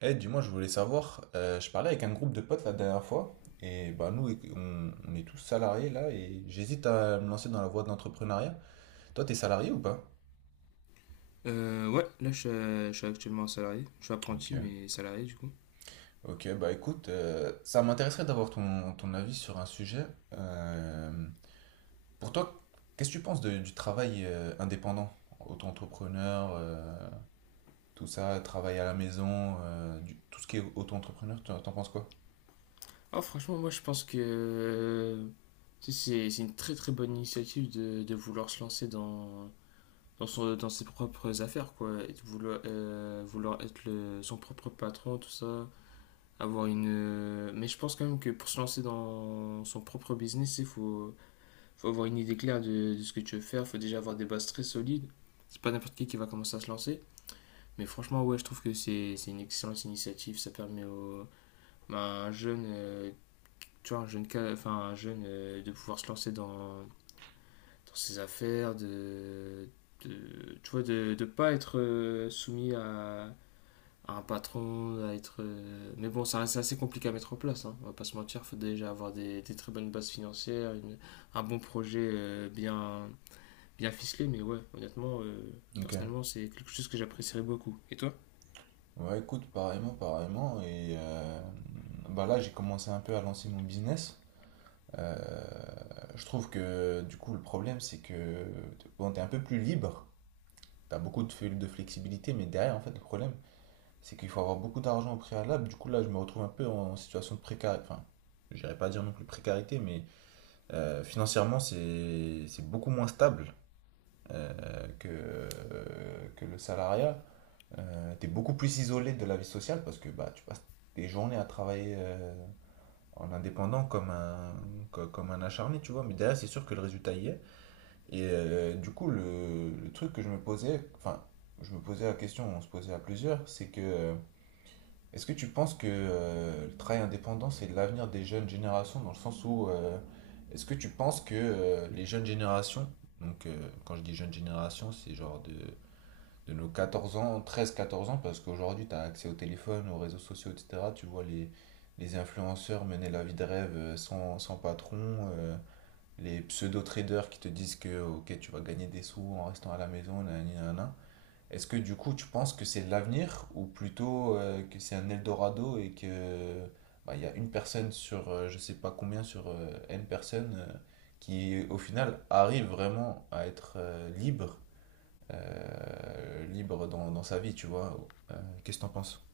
Eh, dis-moi, je voulais savoir, je parlais avec un groupe de potes la dernière fois, et bah nous, on est tous salariés là, et j'hésite à me lancer dans la voie de l'entrepreneuriat. Toi, t'es salarié ou pas? Ouais, là je suis actuellement salarié. Je suis apprenti, Ok. mais salarié du coup. Ok, bah écoute, ça m'intéresserait d'avoir ton avis sur un sujet. Euh, pour toi, qu'est-ce que tu penses du travail indépendant? Auto-entrepreneur, tout ça, travail à la maison, tout ce qui est auto-entrepreneur, t'en penses quoi? Ah, franchement, moi je pense que tu sais, c'est une très très bonne initiative de vouloir se lancer dans ses propres affaires, quoi. Et de vouloir, vouloir être son propre patron, tout ça. Avoir une. Mais je pense quand même que pour se lancer dans son propre business, faut avoir une idée claire de ce que tu veux faire. Il faut déjà avoir des bases très solides. C'est pas n'importe qui va commencer à se lancer. Mais franchement, ouais, je trouve que c'est une excellente initiative. À un jeune, tu vois, un jeune, un jeune de pouvoir se lancer dans ses affaires, tu vois, de ne pas être soumis à un patron, à être. Mais bon, ça reste assez compliqué à mettre en place, hein, on va pas se mentir. Faut déjà avoir des très bonnes bases financières, un bon projet bien ficelé. Mais ouais, honnêtement, Ok. personnellement, c'est quelque chose que j'apprécierais beaucoup. Et toi? Ouais, écoute, pareillement, pareillement. Et bah là, j'ai commencé un peu à lancer mon business. Je trouve que du coup, le problème, c'est que bon, t'es un peu plus libre. T'as beaucoup de flexibilité, mais derrière, en fait, le problème, c'est qu'il faut avoir beaucoup d'argent au préalable. Du coup, là, je me retrouve un peu en situation de précarité. Enfin, j'irais pas dire non plus précarité, mais financièrement, c'est beaucoup moins stable euh, que, que le salariat. T'es beaucoup plus isolé de la vie sociale parce que bah, tu passes des journées à travailler en indépendant comme comme un acharné, tu vois. Mais derrière, c'est sûr que le résultat y est. Et du coup, le truc que je me posais, enfin, je me posais la question, on se posait à plusieurs, c'est que est-ce que tu penses que le travail indépendant, c'est l'avenir des jeunes générations dans le sens où est-ce que tu penses que les jeunes générations, donc quand je dis jeunes générations, c'est genre de nos 14 ans, treize quatorze ans, parce qu'aujourd'hui, tu as accès au téléphone, aux réseaux sociaux, etc. Tu vois les influenceurs mener la vie de rêve sans patron, les pseudo-traders qui te disent que ok, tu vas gagner des sous en restant à la maison, nanani, nanana. Est-ce que du coup, tu penses que c'est l'avenir ou plutôt que c'est un Eldorado et que bah, il y a une personne sur je sais pas combien, sur N personnes qui au final arrive vraiment à être libre libre dans dans, sa vie, tu vois. Euh, Qu'est-ce que t'en penses?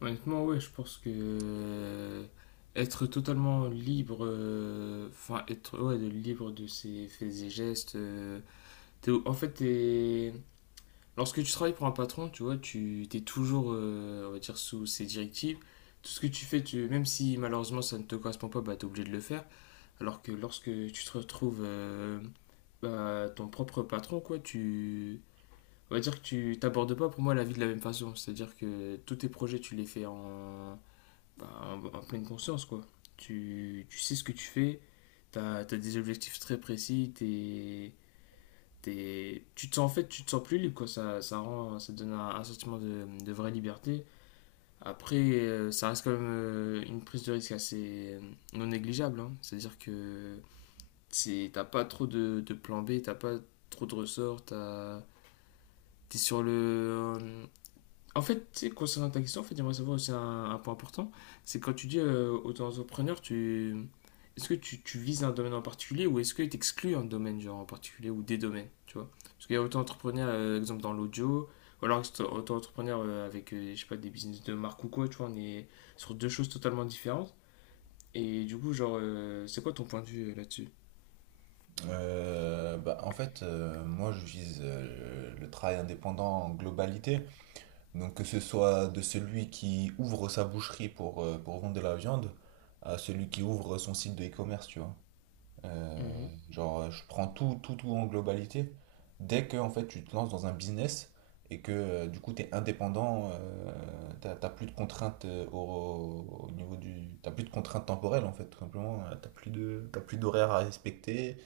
Honnêtement, ouais, je pense que être totalement libre, enfin être ouais, libre de ses faits et gestes. T'es- en fait, t'es- Lorsque tu travailles pour un patron, tu vois, tu t'es toujours, on va dire, sous ses directives. Tout ce que tu fais, même si malheureusement ça ne te correspond pas, bah, t'es obligé de le faire. Alors que lorsque tu te retrouves bah, ton propre patron, quoi, tu... On va dire que tu t'abordes pas pour moi la vie de la même façon. C'est-à-dire que tous tes projets, tu les fais en pleine conscience, quoi. Tu sais ce que tu fais, t'as des objectifs très précis, tu te sens en fait, tu te sens plus libre, quoi. Ça donne un sentiment de vraie liberté. Après, ça reste quand même une prise de risque assez non négligeable, hein. C'est-à-dire que t'as pas trop de plan B, t'as pas trop de ressorts, t'es sur le, en fait, tu sais, concernant ta question, en fait, j'aimerais savoir aussi un point important. C'est quand tu dis auto-entrepreneur, tu... est-ce que tu vises un domaine en particulier ou est-ce que tu exclus un domaine genre en particulier ou des domaines, tu vois? Parce qu'il y a auto-entrepreneur, exemple, dans l'audio, ou alors c'est auto-entrepreneur avec, je sais pas, des business de marque ou quoi, tu vois, on est sur deux choses totalement différentes. Et du coup, genre, c'est quoi ton point de vue là-dessus? En fait, moi je vise le travail indépendant en globalité. Donc que ce soit de celui qui ouvre sa boucherie pour vendre de la viande à celui qui ouvre son site de e-commerce, tu vois. Mhm. Je prends tout, tout, tout en globalité. Dès que en fait, tu te lances dans un business et que du coup, tu es indépendant, t'as plus de contraintes au niveau du. T'as plus de contraintes temporelles en fait, tout simplement. T'as plus t'as plus d'horaires à respecter.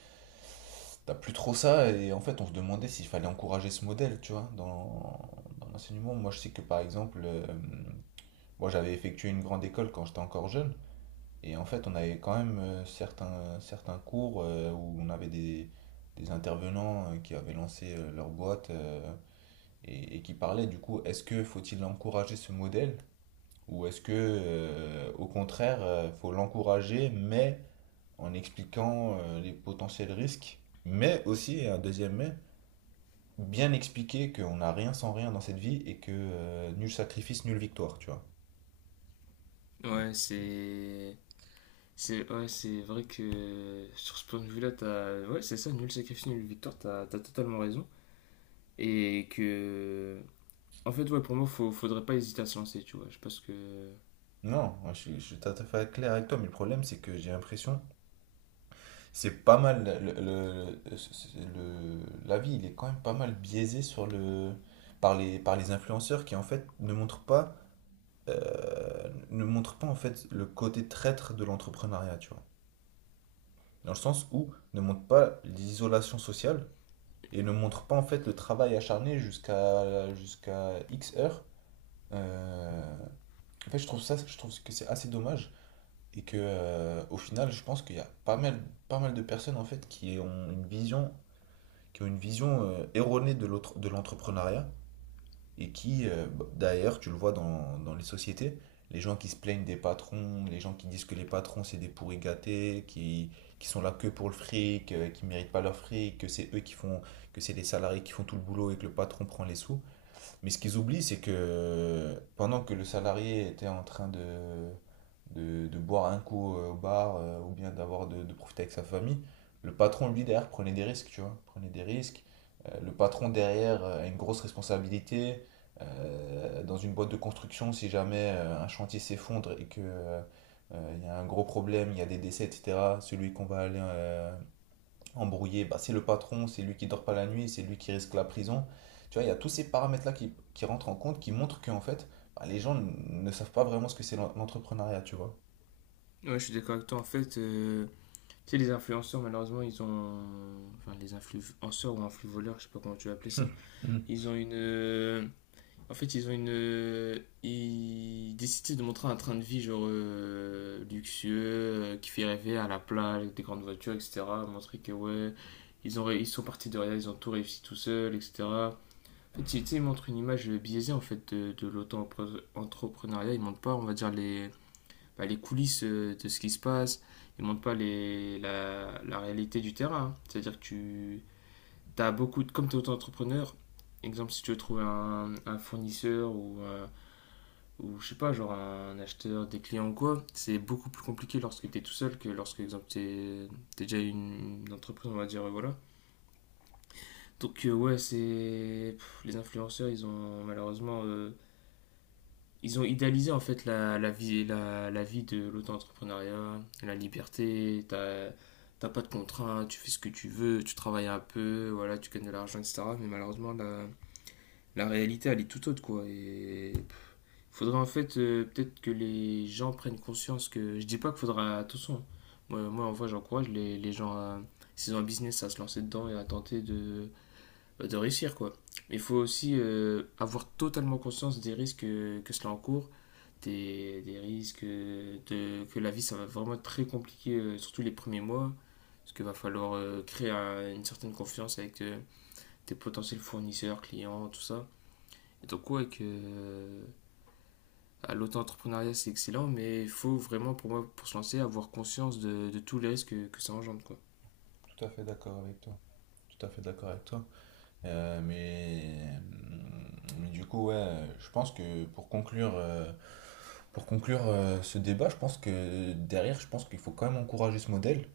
T'as plus trop ça. Et en fait, on se demandait s'il fallait encourager ce modèle, tu vois, dans l'enseignement. Moi, je sais que par exemple, moi, j'avais effectué une grande école quand j'étais encore jeune. Et en fait, on avait quand même certains, certains cours où on avait des intervenants qui avaient lancé leur boîte et qui parlaient du coup, est-ce que faut-il encourager ce modèle ou est-ce que au contraire, faut l'encourager mais en expliquant les potentiels risques, mais aussi, et un deuxième mais, bien expliquer qu'on n'a rien sans rien dans cette vie et que nul sacrifice, nulle victoire, tu vois. Ouais, c'est... C'est ouais, c'est vrai que sur ce point de vue-là, t'as... Ouais, c'est ça, nul sacrifice, nulle victoire, t'as totalement raison. Et que... En fait, ouais, pour moi, faudrait pas hésiter à se lancer, tu vois. Je pense que... Non, moi, je suis tout à fait clair avec toi, mais le problème c'est que j'ai l'impression. C'est pas mal, l'avis, il est quand même pas mal biaisé par par les influenceurs qui en fait ne montrent pas, ne montrent pas en fait le côté traître de l'entrepreneuriat, tu vois. Dans le sens où ne montrent pas l'isolation sociale et ne montrent pas en fait le travail acharné jusqu'à X heures. Euh, En fait, je trouve que c'est assez dommage et que au final, je pense qu'il y a pas mal de personnes en fait qui ont une vision erronée de l'entrepreneuriat et qui, bah, d'ailleurs, tu le vois dans les sociétés, les gens qui se plaignent des patrons, les gens qui disent que les patrons c'est des pourris gâtés, qui sont là que pour le fric, qui méritent pas leur fric, que c'est les salariés qui font tout le boulot et que le patron prend les sous. Mais ce qu'ils oublient, c'est que pendant que le salarié était en train de boire un coup au bar ou bien de profiter avec sa famille, le patron, lui, derrière, prenait des risques, tu vois, prenait des risques. Le patron, derrière, a une grosse responsabilité. Dans une boîte de construction, si jamais un chantier s'effondre et que il y a un gros problème, il y a des décès, etc., celui qu'on va aller embrouillé, bah, c'est le patron, c'est lui qui dort pas la nuit, c'est lui qui risque la prison. Tu vois, il y a tous ces paramètres-là qui rentrent en compte, qui montrent qu'en fait, bah, les gens ne savent pas vraiment ce que c'est l'entrepreneuriat, tu vois. Ouais, je suis d'accord avec toi. En fait, tu sais, les influenceurs, malheureusement, ils ont... Enfin, les influenceurs ou influvoleurs, je sais pas comment tu vas appeler ça. Mm. Ils ont une... euh, Ils ont une. Ils décidaient de montrer un train de vie, genre luxueux, qui fait rêver à la plage, avec des grandes voitures, etc. Montrer que, ouais, ils sont partis de rien, ils ont tout réussi tout seuls, etc. En fait, tu sais, ils montrent une image biaisée en fait, de l'auto-entrepreneuriat. Ils montrent pas, on va dire, bah, les coulisses de ce qui se passe. Ils montrent pas la réalité du terrain, hein. C'est-à-dire que tu as beaucoup. De- Comme tu es auto-entrepreneur, exemple, si tu veux trouver un fournisseur ou je sais pas, genre un acheteur, des clients ou quoi, c'est beaucoup plus compliqué lorsque t'es tout seul que lorsque, exemple, t'es déjà une entreprise, on va dire, voilà. Donc, ouais, les influenceurs, ils ont malheureusement. Ils ont idéalisé en fait la vie, la vie de l'auto-entrepreneuriat, la liberté, t'as pas de contraintes, tu fais ce que tu veux, tu travailles un peu, voilà, tu gagnes de l'argent, etc. Mais malheureusement, la réalité, elle est tout autre, quoi. Et faudrait en fait peut-être que les gens prennent conscience que je dis pas qu'il faudra attention. Moi en vrai j'encourage les gens à, s'ils ont un business à se lancer dedans et à tenter de, bah, de réussir quoi. Mais il faut aussi avoir totalement conscience des risques que cela encourt, des risques que la vie ça va vraiment être très compliqué, surtout les premiers mois, parce qu'il va falloir créer une certaine confiance avec tes potentiels fournisseurs, clients, tout ça. Et donc ouais que ah, l'auto-entrepreneuriat, c'est excellent, mais il faut vraiment, pour moi, pour se lancer, avoir conscience de tous les risques que ça engendre, quoi. Tout à fait d'accord avec toi. Tout à fait d'accord avec toi. Mais du coup, ouais, je pense que pour conclure ce débat, je pense que derrière, je pense qu'il faut quand même encourager ce modèle.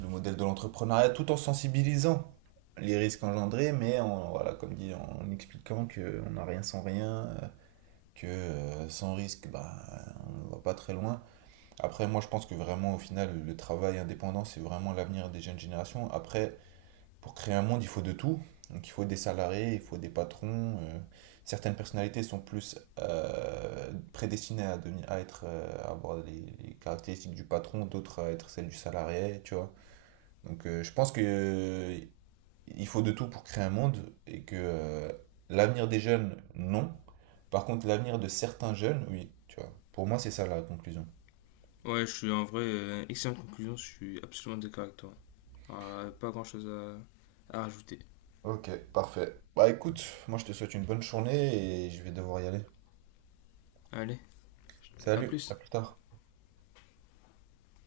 Le modèle de l'entrepreneuriat tout en sensibilisant les risques engendrés, mais en, voilà, comme dit, en expliquant qu'on n'a rien sans rien, que sans risque, bah, on ne va pas très loin. Après, moi, je pense que vraiment, au final, le travail indépendant, c'est vraiment l'avenir des jeunes générations. Après, pour créer un monde, il faut de tout. Donc, il faut des salariés, il faut des patrons. Certaines personnalités sont plus prédestinées à, devenir, à, être, à avoir les caractéristiques du patron, d'autres à être celles du salarié, tu vois. Donc je pense que il faut de tout pour créer un monde et que l'avenir des jeunes, non. Par contre, l'avenir de certains jeunes, oui, tu vois. Pour moi, c'est ça la conclusion. Ouais, je suis en vrai, excellente conclusion, je suis absolument d'accord avec toi. Alors, pas grand chose à rajouter. Ok, parfait. Bah écoute, moi je te souhaite une bonne journée et je vais devoir y aller. Allez, à Salut, à plus. plus tard.